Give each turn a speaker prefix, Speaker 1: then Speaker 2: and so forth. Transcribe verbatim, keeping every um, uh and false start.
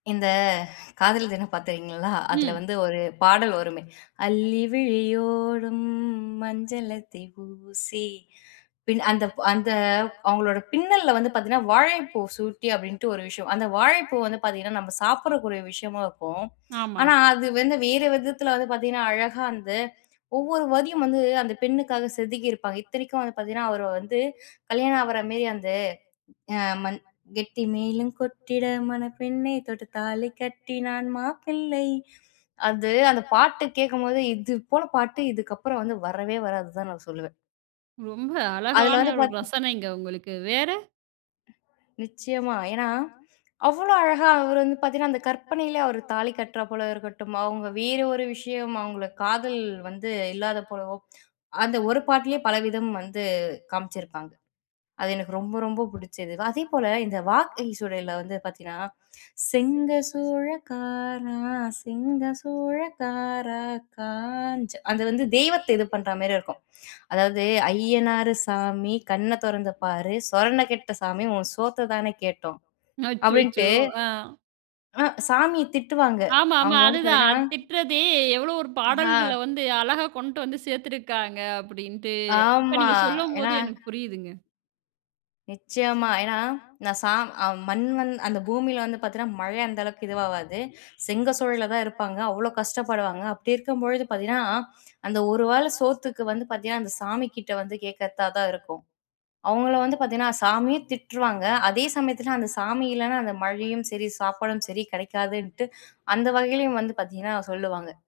Speaker 1: இந்த காதலர் தினம் பார்த்திருக்கீங்களா? அதில
Speaker 2: ம்.
Speaker 1: வந்து ஒரு பாடல் வருமே, அள்ளிவிழியோரம் மஞ்சளத்தை ஊசி பின் அந்த, அந்த அவுங்களோட பின்னல்ல வந்து பார்த்தீங்கன்னா, வாழைப்பூ சூட்டி அப்பிடின்ட்டு ஒரு விஷயம், அந்த வாழைப்பூ வந்து பார்த்தீங்கன்னா, நம்ம சாப்பிட்றக்கூடிய விஷயமா இருக்கும்,
Speaker 2: ஆமா.
Speaker 1: ஆனா, அது வந்து வேறு விதத்தில வந்து பார்த்தீங்கன்னா, அழகா வந்து ஒவ்வொரு வரியும் வந்து அந்த பெண்ணுக்காக செதுக்கிருப்பாங்க. இத்தனைக்கும் வந்து பார்த்தீங்கன்னா, அவர வந்து கல்யாணம் ஆவுறமேரி அந்த மண் கெட்டி மேளம் கொட்டிட மணப் பெண்ணே! தொட்டு தாலி கட்டினான் மாப்பிள்ளை அது அந்த பாட்டு கேட்கும்போது இது போல பாட்டு இதுக்கப்பறம் வந்து வரவே வராதுன்னு தான் நான் சொல்லுவேன்.
Speaker 2: ரொம்ப
Speaker 1: அதில
Speaker 2: அழகான
Speaker 1: வந்து
Speaker 2: ஒரு
Speaker 1: பார்த்தா
Speaker 2: ரசனைங்க உங்களுக்கு. வேற
Speaker 1: நிச்சயமா ஏன்னா, அவ்ளோ அழகா அவரு வந்து பார்த்தீங்கன்னா, அந்த கற்பனையிலே அவர் தாலி கட்டுறா போல இருக்கட்டும், அவுங்க வேற ஒரு விஷயம், அவுங்கள காதல் வந்து இல்லாத போலவோ! அந்த ஒரு பாட்டிலேயே பலவிதம் வந்து காமிச்சிருப்பாங்க. அது எனக்கு ரொம்ப, ரொம்ப பிடிச்சது. அதேபோல இந்த வாகை சூடையில வந்து பார்த்தீங்கன்னா, செங்க சூழகாரா! செங்க சூழகார காரா! காஞ்ச அது வந்து தெய்வத்தை இது பண்றாமாரி இருக்கும், அதாவது அய்யனாரு சாமி கண்ண தொறந்து பாரு, சொரண கெட்ட சாமி, உன் சோத்த தானே கேட்டோம்
Speaker 2: அச்சச்சோ!
Speaker 1: அப்பிடின்ட்டு
Speaker 2: ஆ.
Speaker 1: அ சாமிய திட்டுவாங்க.
Speaker 2: ஆமாமா.
Speaker 1: அவுங்க வந்து
Speaker 2: அதுதான்
Speaker 1: பார்த்தீங்கன்னா
Speaker 2: அ திட்டுறது எவ்ளோ ஒரு
Speaker 1: ஆ
Speaker 2: பாடல்கள்ல வந்து அழகா கொண்டு வந்து சேர்த்துருக்காங்க அப்பிடின்ட்டு, இப்ப
Speaker 1: ஆமா.
Speaker 2: நீங்க
Speaker 1: ஏன்னா,
Speaker 2: சொல்லும்போது எனக்கு புரியுதுங்க.
Speaker 1: நிச்சயமா. ஏன்னா நான் சா ஆ மண் வந் அந்த பூமியில வந்து பார்த்தீங்கன்னா, மழ அந்த அளவுக்கு இதுவாவாது. செங்க சூழையில தான் இருப்பாங்க, அவ்ளோ கஷ்டப்படுவாங்க. அப்பிடி இருக்கும்பொழுது பார்த்தீங்கன்னா, அந்த ஒரு வேள சோத்துக்கு வந்து பார்த்தீங்கன்னா, அந்த சாமிக்கிட்ட வந்து கேட்கிறதா தான் இருக்கும். அவுங்கள வந்து பார்த்தீங்கன்னா, சாமியும் திட்டுருவாங்க, அதே சமயத்துல அந்த சாமி இல்லன்னா அந்த மழையும் சரி, சாப்பாடும் சரி கிடைக்காதுன்ட்டு, அந்த வகையிலேயும் வந்து பார்த்தீங்கன்னா சொல்லுவாங்க.